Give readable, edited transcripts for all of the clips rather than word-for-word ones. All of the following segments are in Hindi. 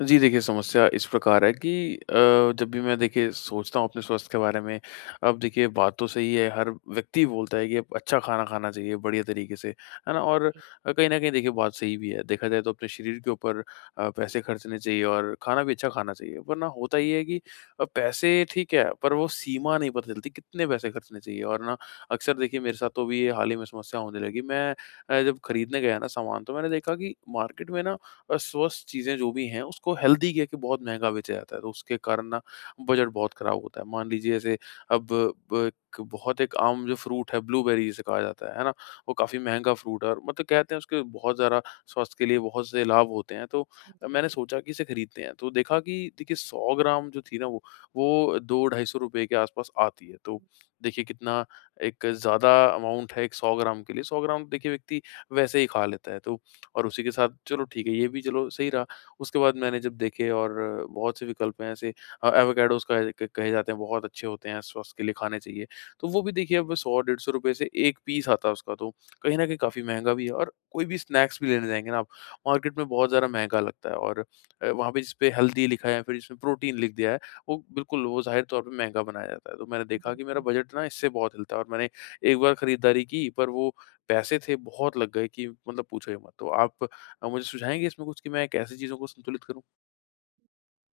जी देखिए, समस्या इस प्रकार है कि जब भी मैं देखिए सोचता हूँ अपने स्वास्थ्य के बारे में, अब देखिए बात तो सही है। हर व्यक्ति बोलता है कि अब अच्छा खाना खाना चाहिए बढ़िया तरीके से, है ना? और कहीं न कहीं देखिए बात सही भी है, देखा जाए तो अपने शरीर के ऊपर पैसे खर्चने चाहिए और खाना भी अच्छा खाना चाहिए, वरना होता ये है कि पैसे ठीक है, पर वो सीमा नहीं पता चलती कितने पैसे खर्चने चाहिए और ना अक्सर। देखिए मेरे साथ तो अभी ये हाल ही में समस्या होने लगी। मैं जब खरीदने गया ना सामान तो मैंने देखा कि मार्केट में ना स्वस्थ चीज़ें जो भी हैं उसको हेल्दी कह के बहुत महँगा बेचा जाता है, तो उसके कारण ना बजट बहुत खराब होता है। मान लीजिए जैसे अब ब क बहुत एक आम जो फ्रूट है ब्लूबेरी जिसे कहा जाता है ना? वो काफ़ी महँगा फ्रूट है और मतलब कहते हैं उसके बहुत ज़्यादा स्वास्थ्य के लिए बहुत से लाभ होते हैं, तो मैंने सोचा कि इसे खरीदते हैं। तो देखा कि देखिए 100 ग्राम जो थी ना वो 2 ₹250 के आस-पास आती है, तो देखिए कितना एक ज़्यादा अमाउंट है एक 100 ग्राम के लिए। 100 ग्राम देखिए व्यक्ति वैसे ही खा लेता है, तो और उसी के साथ चलो ठीक है ये भी चलो सही रहा। उसके बाद मैंने जब देखे और बहुत से विकल्प हैं ऐसे। एवोकाडोज़ कहे जाते हैं बहुत अच्छे होते हैं, स्वास्थ्य के लिए खाने चाहिए। तो वो भी देखिए अब 100 ₹150 से 1 पीस आता है उसका, तो कहीं न कहीं काफ़ी महँगा भी है। और कोई भी स्नैक्स भी लेने जाएँगे ना आप, मार्केट में बहुत ज़्यादा महँगा लगता है। और वहाँ पे जिसपे हेल्दी लिखा है या फिर जिसमें प्रोटीन लिख दिया है, वो बिल्कुल वो ज़ाहिर तौर पे महँगा बनाया जाता है। तो मैंने देखा कि मेरा बजट ना इससे बहुत हिलता है और मैंने एक बार खरीदारी की पर वो पैसे थे बहुत लग गए कि मतलब पूछो ही मत। तो आप मुझे सुझाएँगे इसमें कुछ कि मैं कैसे चीज़ों को संतुलित करूँ?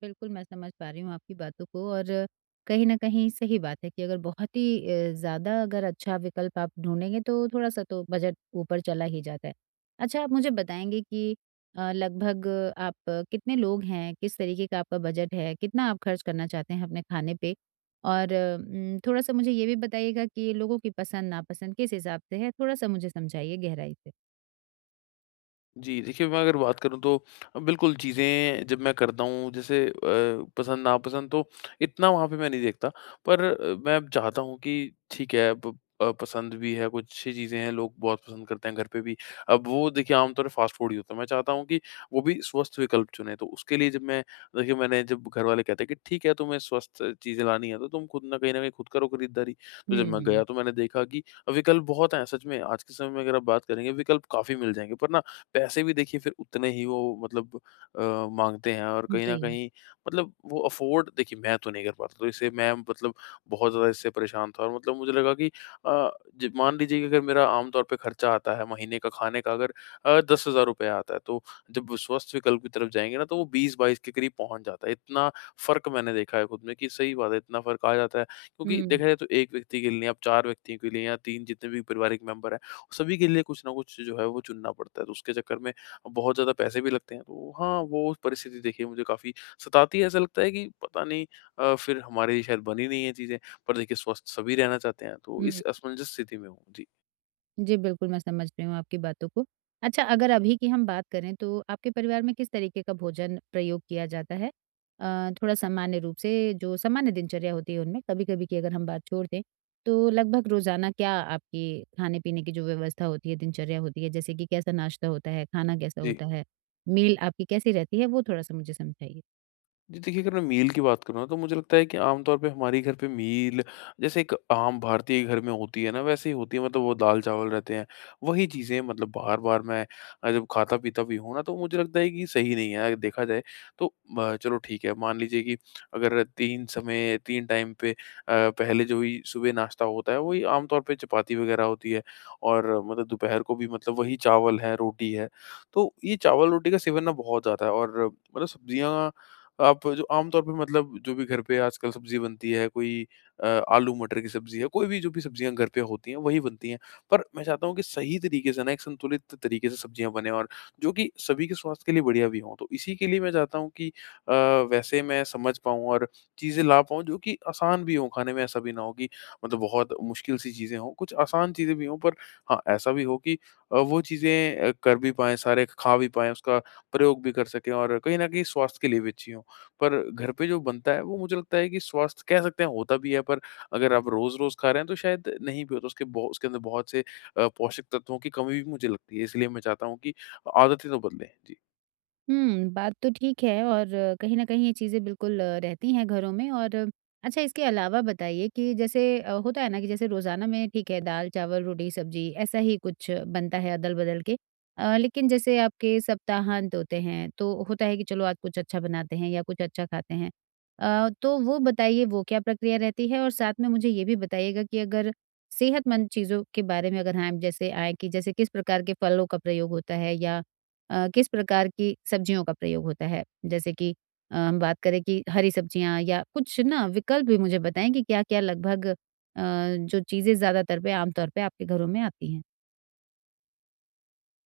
बिल्कुल, मैं समझ पा रही हूँ आपकी बातों को, और कहीं न कहीं सही बात है कि अगर बहुत ही ज़्यादा अगर अच्छा विकल्प आप ढूँढेंगे तो थोड़ा-सा तो बजट ऊपर चला ही जाता है। अच्छा, आप मुझे बताएँगे कि लगभग आप कितने लोग हैं? किस तरीके का आपका बजट है? कितना आप खर्च करना चाहते हैं अपने खाने पे? और थोड़ा-सा मुझे ये भी बताइएगा कि लोगों की पसंद-नापसंद किस हिसाब से है? थोड़ा-सा मुझे समझाइए गहराई से। जी, देखिए मैं अगर बात करूँ तो बिल्कुल चीज़ें जब मैं करता हूँ जैसे पसंद नापसंद तो इतना वहाँ पे मैं नहीं देखता। पर मैं अब चाहता हूँ कि ठीक है अब पसंद भी है, कुछ अच्छी चीज़ें हैं, लोग बहुत पसंद करते हैं घर पे भी। अब वो देखिए आमतौर पे फ़ास्ट फ़ूड ही होता है। मैं चाहता हूँ कि वो भी स्वस्थ विकल्प चुनें। तो उसके लिए जब मैं देखिए मैंने जब घरवाले कहते हैं कि ठीक है तुम्हें स्वस्थ चीज़ें लानी है तो तुम खुद ना कहीं न कहीं खुद करो खरीदारी। तो जब हुँ, मैं गया हुँ। तो मैंने देखा कि विकल्प बहुत हैं सच में। आज के समय में अगर आप बात करेंगे विकल्प काफ़ी मिल जाएँगे। पर ना पैसे भी देखिए फिर उतने ही वो मतलब माँगते हैं और कहीं जी। न कहीं मतलब वो अफ़ोर्ड देखिए मैं तो नहीं कर पाता, तो इससे मैं मतलब बहुत ज़्यादा इससे परेशान था। और मतलब मुझे लगा कि अ, ज मान लीजिए कि अगर मेरा आम तौर पे खर्चा आता है महीने का खाने का, अगर ₹10,000 आता है, तो जब वो स्वस्थ विकल्प की तरफ जाएँगे ना, तो वो 20-22 के करीब पहुँच जाता है। इतना फ़र्क मैंने देखा है खुद में कि सही बात है, इतना फ़र्क आ जाता है क्योंकि हुँ, देखा जाए तो 1 व्यक्ति के लिए नहीं, आप 4 व्यक्तियों के लिए या 3 जितने भी पारिवारिक मेंबर हैं सभी के लिए कुछ ना कुछ जो है वो चुनना पड़ता है, तो उसके चक्कर में बहुत ज़्यादा पैसे भी लगते हैं। तो हाँ, वो परिस्थिति देखिए मुझे काफ़ी सताती है, ऐसा लगता है कि पता नहीं फिर हमारे लिए शायद बनी नहीं है चीज़ें, पर देखिए स्वस्थ सभी रहना चाहते हैं, तो इस हुँ। असमंजस स्थिति में हूँ। जी। जी, बिल्कुल, मैं समझ रही हूँ आपकी बातों को। अच्छा, अगर अभी की हम बात करें तो आपके परिवार में किस तरीके का भोजन प्रयोग किया जाता है? थोड़ा सामान्य रूप से जो सामान्य दिनचर्या होती है उनमें, कभी-कभी की अगर हम बात छोड़ दें, तो लगभग रोज़ाना क्या आपकी खाने-पीने की जो व्यवस्था होती है, दिनचर्या होती है, जैसे कि कैसा नाश्ता होता है, खाना कैसा जी। होता है, मील आपकी कैसी रहती है, वो थोड़ा-सा मुझे समझाइए? जी, देखिए अगर मैं मील की बात करूँ ना तो मुझे लगता है कि आम तौर पे हमारे घर पे मील जैसे एक आम भारतीय घर में होती है ना वैसे ही होती है, मतलब वो दाल चावल रहते हैं। वही चीज़ें मतलब बार-बार मैं जब खाता-पीता भी हूँ ना तो मुझे लगता है कि सही नहीं है। अगर देखा जाए तो म चलो ठीक है, मान लीजिए कि अगर 3 समय 3 टाइम पे पहले जो भी सुबह नाश्ता होता है वही आम तौर पे चपाती वग़ैरह होती है और मतलब दोपहर को भी मतलब वही चावल है, रोटी है। तो ये चावल-रोटी का सेवन ना बहुत ज़्यादा है। और मतलब सब्जियाँ आप जो आमतौर पे, मतलब जो भी घर पे आजकल सब्ज़ी बनती है, कोई अ, आलू मटर की सब्ज़ी है, कोई भी जो भी सब्ज़ियाँ घर पे होती हैं, वही बनती हैं। पर मैं चाहता हूँ कि सही तरीके से ना, एक संतुलित तरीके से सब्ज़ियाँ बनें और जो कि सभी के स्वास्थ्य के लिए बढ़िया भी हों। तो इसी के लिए मैं चाहता हूँ कि वैसे मैं समझ पाऊँ और चीज़ें ला पाऊँ, जो कि आसान भी हों खाने में, ऐसा भी ना हो कि मतलब बहुत मुश्किल-सी चीज़ें हों। कुछ आसान चीज़ें भी हों, पर हाँ, ऐसा भी हो कि वो चीज़ें कर भी पाएँ सारे, खा भी पाएँ, उसका प्रयोग भी कर सकें और कहीं न कहीं स्वास्थ्य के लिए भी अच्छी हों। पर घर पे जो बनता है वो मुझे लगता है कि स्वास्थ्य कह सकते हैं होता भी है, पर अगर आप रोज़-रोज़ खा रहे हैं तो शायद नहीं भी होता। उसके बहु उसके अंदर बहुत से पोषक तत्वों की कमी भी मुझे लगती है, इसलिए मैं चाहता हूँ कि आदतें तो बदलें। जी। बात तो ठीक है, और कहीं न कहीं ये चीज़ें बिल्कुल रहती हैं घरों में। और अच्छा, इसके अलावा बताइए कि जैसे होता है ना कि जैसे रोज़ाना में ठीक है दाल-चावल, रोटी-सब्ज़ी ऐसा ही कुछ बनता है अदल-बदल के। लेकिन जैसे आपके सप्ताहांत होते हैं, तो होता है कि चलो आज कुछ अच्छा बनाते हैं या कुछ अच्छा खाते हैं। तो वो बताइए वो क्या प्रक्रिया रहती है? और साथ में मुझे ये भी बताइएगा कि अगर सेहतमंद चीज़ों के बारे में अगर हम जैसे आएँ कि जैसे किस प्रकार के फलों का प्रयोग होता है, या किस प्रकार की सब्जियों का प्रयोग होता है? जैसे कि हम बात करें कि हरी सब्जियाँ या कुछ ना, विकल्प भी मुझे बताएँ कि क्या-क्या लगभग जो चीज़ें ज़्यादातर पे आम तौर पे आपके घरों में आती हैं?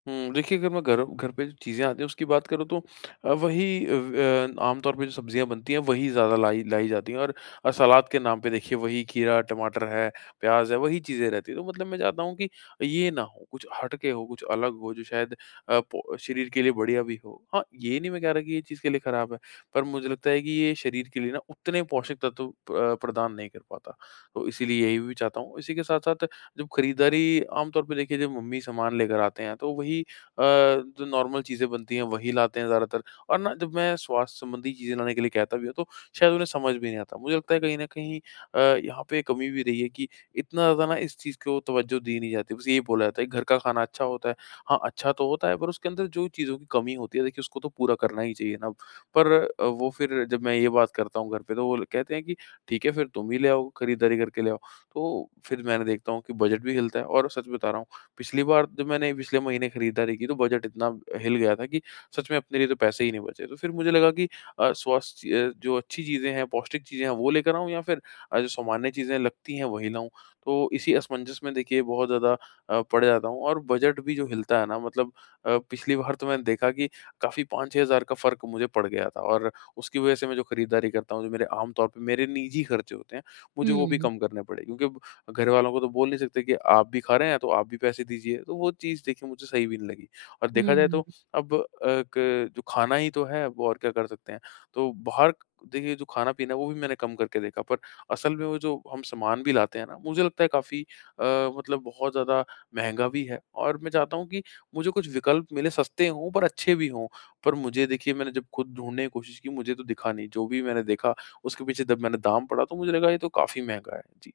हुँ, देखिए अगर मैं घर घर पे जो चीज़ें आती हैं उसकी बात करूँ तो अ, वही अ, व अ, आमतौर पे जो सब्जियाँ बनती हैं वही ज़्यादा लाई लाई जाती हैं। और सलाद के नाम पे देखिए वही खीरा, टमाटर है, प्याज़ है, वही चीज़ें रहती हैं। तो मतलब मैं चाहता हूँ कि ये ना हो, कुछ हट के हो, कुछ अलग हो जो शायद अ, पो शरीर के लिए बढ़िया भी हो। हाँ, ये नहीं मैं कह रहा कि ये चीज़ के लिए खराब है, पर मुझे लगता है कि ये शरीर के लिए ना उतने पोषक तत्व प्रदान नहीं कर पाता। तो इसीलिए यही भी चाहता हूँ। इसी के साथ-साथ जब खरीदारी आमतौर पे देखिए जब मम्मी सामान लेकर आते हैं तो वही जो नॉर्मल चीज़ें बनती हैं वही लाते हैं ज़्यादातर। और ना जब मैं स्वास्थ्य संबंधी चीज़ें लाने के लिए कहता भी हूँ तो शायद उन्हें समझ भी नहीं आता। मुझे लगता है कहीं न कहीं अ, यहाँ पे कमी भी रही है कि इतना ज़्यादा ना इस चीज़ को तवज्जो दी नहीं जाती। बस यही बोला जाता है कि घर का खाना अच्छा होता है। हाँ, अच्छा तो होता है, पर उसके अंदर जो चीज़ों की कमी होती है देखिए उसको तो पूरा करना ही चाहिए ना। पर वो फिर जब मैं ये बात करता हूँ घर पे तो वो ल कहते हैं कि ठीक है फिर तुम ही ले आओ, खरीदारी करके ले आओ। तो फिर मैंने देखता हूँ कि बजट भी हिलता है। और सच बता रहा हूँ, पिछली बार जब मैंने पिछले महीने खरीदारी की तो बजट इतना हिल गया था कि सच में अपने लिए तो पैसे ही नहीं बचे। तो फिर मुझे लगा कि स्वास्थ्य जो अच्छी चीज़ें हैं, पौष्टिक चीज़ें हैं वो लेकर आऊँ या फिर जो सामान्य चीज़ें लगती हैं वही लाऊँ। तो इसी असमंजस में देखिए बहुत ज़्यादा पड़ जाता हूँ। और बजट भी जो हिलता है ना मतलब पिछली बार तो मैंने देखा कि काफ़ी 5-6 हज़ार का फ़र्क मुझे पड़ गया था। और उसकी वजह से मैं जो खरीदारी करता हूँ, जो मेरे आम तौर पे मेरे निजी खर्चे होते हैं मुझे वो भी हुँ, कम करने पड़े, क्योंकि घर वालों को तो बोल नहीं सकते कि आप भी खा रहे हैं तो आप भी पैसे दीजिए। तो वो चीज़ देखिए मुझे सही भी नहीं लगी। और देखा जाए हुँ। तो अब अ, क जो खाना ही तो है अब, और क्या कर सकते हैं। तो बाहर देखिए जो खाना-पीना है वो भी मैंने कम करके देखा, पर असल में वो जो हम सामान भी लाते हैं ना मुझे लगता है काफ़ी अ, मतलब बहुत ज़्यादा महँगा भी है। और मैं चाहता हूँ कि मुझे कुछ विकल्प मिले, सस्ते हों पर अच्छे भी हों। पर मुझे देखिए मैंने जब खुद ढूँढने की कोशिश की मुझे तो दिखा नहीं, जो भी मैंने देखा उसके पीछे जब मैंने दाम पढ़ा तो मुझे लगा ये तो काफ़ी महँगा है। जी।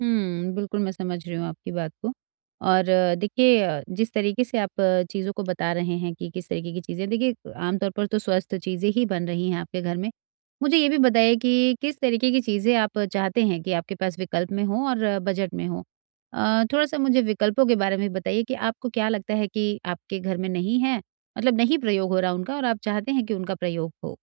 बिल्कुल मैं समझ रही हूँ आपकी बात को, और देखिए जिस तरीके से आप चीज़ों को बता रहे हैं कि किस तरीके की चीज़ें देखिए आम तौर पर तो स्वस्थ चीज़ें ही बन रही हैं आपके घर में। मुझे ये भी बताइए कि किस तरीके की चीज़ें आप चाहते हैं कि आपके पास विकल्प में हो और बजट में हो? थोड़ा-सा मुझे विकल्पों के बारे में बताइए कि आपको क्या लगता है कि आपके घर में नहीं है, मतलब नहीं प्रयोग हो रहा उनका, और आप चाहते हैं कि उनका प्रयोग हो?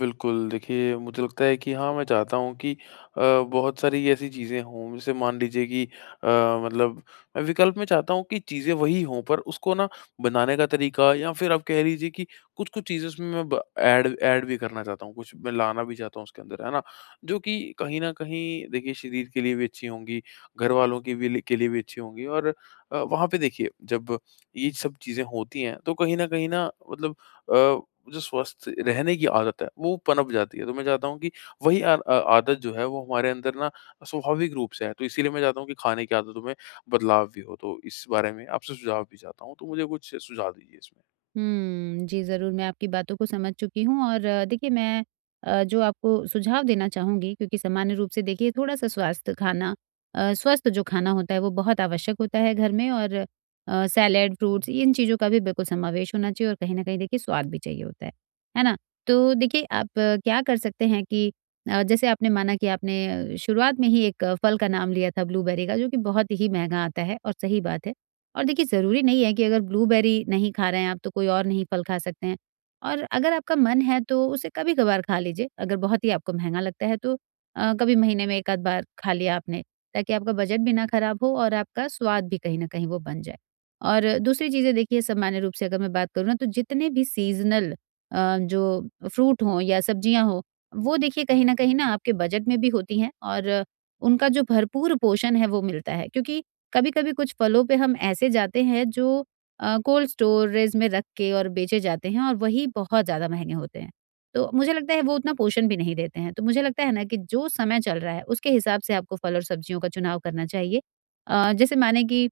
बिल्कुल, देखिए मुझे लगता है कि हाँ, मैं चाहता हूँ कि अ, बहुत सारी ऐसी चीज़ें हों, जैसे मान लीजिए कि मतलब मैं विकल्प में चाहता हूँ कि चीज़ें वही हों, पर उसको ना बनाने का तरीका, या फिर आप कह लीजिए कि कुछ-कुछ चीज़ें उसमें मैं ब ऐड ऐड भी करना चाहता हूँ, कुछ मैं लाना भी चाहता हूँ उसके अंदर, है ना? जो कि कहीं न कहीं देखिए शरीर के लिए भी अच्छी होंगी, घरवालों की भी लि के लिए भी अच्छी होंगी। और वहाँ पे देखिए जब ये सब चीज़ें होती हैं, तो कहीं न कहीं ना मतलब अ, जो स्वस्थ रहने की आदत है, वो पनप जाती है। तो मैं चाहता हूँ कि आदत जो है, वो हमारे अंदर ना स्वाभाविक रूप से है। तो इसीलिए मैं चाहता हूँ कि खाने की आदतों में बदलाव भी हो। तो इस बारे में आपसे सुझाव भी चाहता हूँ, तो मुझे कुछ सुझाव दीजिए इसमें? हुँ। जी, ज़रूर मैं आपकी बातों को समझ चुकी हूँ। और देखिए मैं जो आपको सुझाव देना चाहूँगी, क्योंकि सामान्य रूप से देखिए थोड़ा-सा स्वास्थ्य खाना स्वस्थ जो खाना होता है वो बहुत आवश्यक होता है घर में। और सैलेड, फ्रूट्स इन चीज़ों का भी बिल्कुल समावेश होना चाहिए, और कहीं न कहीं देखिए स्वाद भी चाहिए होता है। है ना? तो देखिए आप क्या कर सकते हैं कि जैसे आपने माना कि आपने शुरुआत में ही एक फल का नाम लिया था ब्लूबेरी का, जो कि बहुत ही महँगा आता है, और सही बात है। और देखिए ज़रूरी नहीं है कि अगर ब्लूबेरी नहीं खा रहे हैं आप तो कोई और नहीं फल खा सकते हैं। और अगर आपका मन है तो उसे कभी-कभार खा लीजिए, अगर बहुत ही आपको महँगा लगता है तो कभी महीने में 1 आध बार खा लिया आपने, ताकि आपका बजट भी ना खराब हो और आपका स्वाद भी कहीं न कहीं वो बन जाए। और दूसरी चीज़ें देखिए सामान्य रूप से अगर मैं बात करूँ ना तो जितने भी सीज़नल जो फ्रूट हों या सब्जियाँ हों, वो देखिए कहीं न कहीं ना आपके बजट में भी होती हैं, और उनका जो भरपूर पोषण है वो मिलता है। क्योंकि कभी-कभी कुछ फलों पे हम ऐसे जाते हैं जो कोल्ड स्टोरेज में रख के और बेचे जाते हैं, और वही बहुत ज़्यादा महँगे होते हैं। तो मुझे लगता है वो उतना पोषण भी नहीं देते हैं। तो मुझे लगता है ना कि जो समय चल रहा है उसके हिसाब से आपको फल और सब्जियों का चुनाव करना चाहिए। जैसे माने कि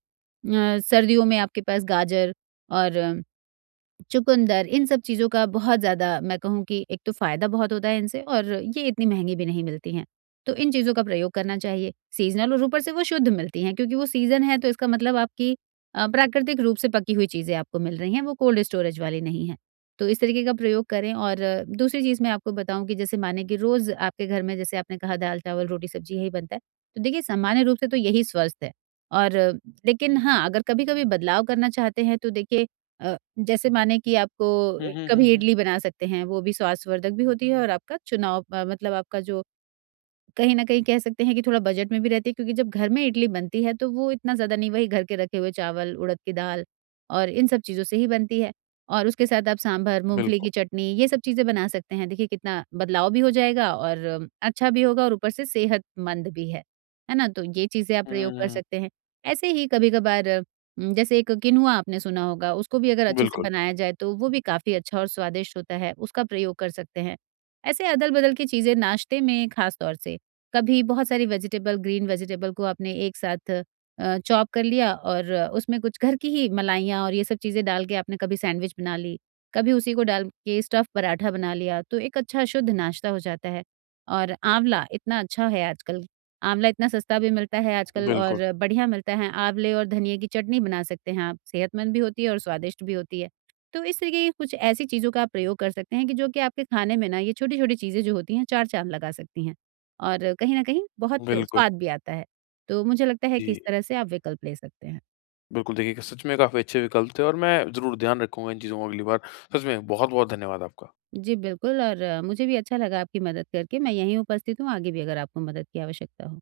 सर्दियों में आपके पास गाजर और चुकंदर, इन सब चीज़ों का बहुत ज़्यादा, मैं कहूँ कि एक तो फ़ायदा बहुत होता है इनसे, और ये इतनी महँगी भी नहीं मिलती हैं। तो इन चीज़ों का प्रयोग करना चाहिए। सीज़नल और ऊपर से वो शुद्ध मिलती हैं, क्योंकि वो सीज़न है, तो इसका मतलब आपकी प्राकृतिक रूप से पकी हुई चीज़ें आपको मिल रही हैं, वो कोल्ड स्टोरेज वाली नहीं हैं। तो इस तरीके का प्रयोग करें। और दूसरी चीज़ मैं आपको बताऊँ कि जैसे माने कि रोज़ आपके घर में जैसे आपने कहा दाल-चावल, रोटी-सब्जी यही बनता है। तो देखिए सामान्य रूप से तो यही स्वस्थ है। और लेकिन हाँ, अगर कभी-कभी बदलाव करना चाहते हैं तो देखिए अ, जैसे माने कि हुँ, आपको हुँ, हुँ, कभी हुँ। इडली बना सकते हैं, वो भी स्वास्थ्यवर्धक भी होती है, और आपका चुनाव मतलब आपका जो कहीं न कहीं कह सकते हैं कि थोड़ा बजट में भी रहती है, क्योंकि जब घर में इडली बनती है तो वो इतना ज़्यादा नहीं, वही घर के रखे हुए चावल, उड़द की दाल और इन सब चीज़ों से ही बनती है। और उसके साथ आप सांभर, मूँगफली बिल्कुल। की चटनी ये सब चीज़ें बना सकते हैं। देखिए कितना बदलाव भी हो जाएगा, और अच्छा भी होगा, और ऊपर से सेहतमंद भी है। है ना? तो ये चीज़ें आप हुँ, प्रयोग कर हुँ। सकते हैं। ऐसे ही कभी-कभार जैसे एक किनुआ आपने सुना होगा, उसको भी अगर अच्छे से बिल्कुल, बनाया जाए तो वो भी काफ़ी अच्छा और स्वादिष्ट होता है, उसका प्रयोग कर सकते हैं। ऐसे अदल-बदल की चीज़ें नाश्ते में खास तौर से कभी बहुत सारी वेजिटेबल ग्रीन वेजिटेबल को आपने एक साथ चॉप कर लिया, और उसमें कुछ घर की ही मलाइयाँ और ये सब चीज़ें डाल के आपने कभी सैंडविच बना ली, कभी उसी को डाल के स्टफ़ पराठा बना लिया, तो एक अच्छा शुद्ध नाश्ता हो जाता है। और आँवला इतना अच्छा है आजकल, आँवला इतना सस्ता भी मिलता है आजकल बिल्कुल, और बढ़िया मिलता है, आँवले और धनिये की चटनी बना सकते हैं आप, सेहतमंद भी होती है और स्वादिष्ट भी होती है। तो इस तरीके की कुछ ऐसी चीज़ों का आप प्रयोग कर सकते हैं, कि जो कि आपके खाने में ना ये छोटी-छोटी चीज़ें जो होती हैं, चार चाँद लगा सकती हैं। और कहीं न कहीं बहुत बिल्कुल। स्वाद भी आता है। तो मुझे लगता है कि इस जी, तरह से आप विकल्प ले सकते हैं। बिल्कुल देखिए, सच में काफ़ी अच्छे विकल्प थे और मैं ज़रूर ध्यान रखूँगा इन चीज़ों का अगली बार। सच में बहुत-बहुत धन्यवाद आपका। जी बिल्कुल, और मुझे भी अच्छा लगा आपकी मदद करके। मैं यहीं उपस्थित हूँ, आगे भी अगर आपको मदद की आवश्यकता हो।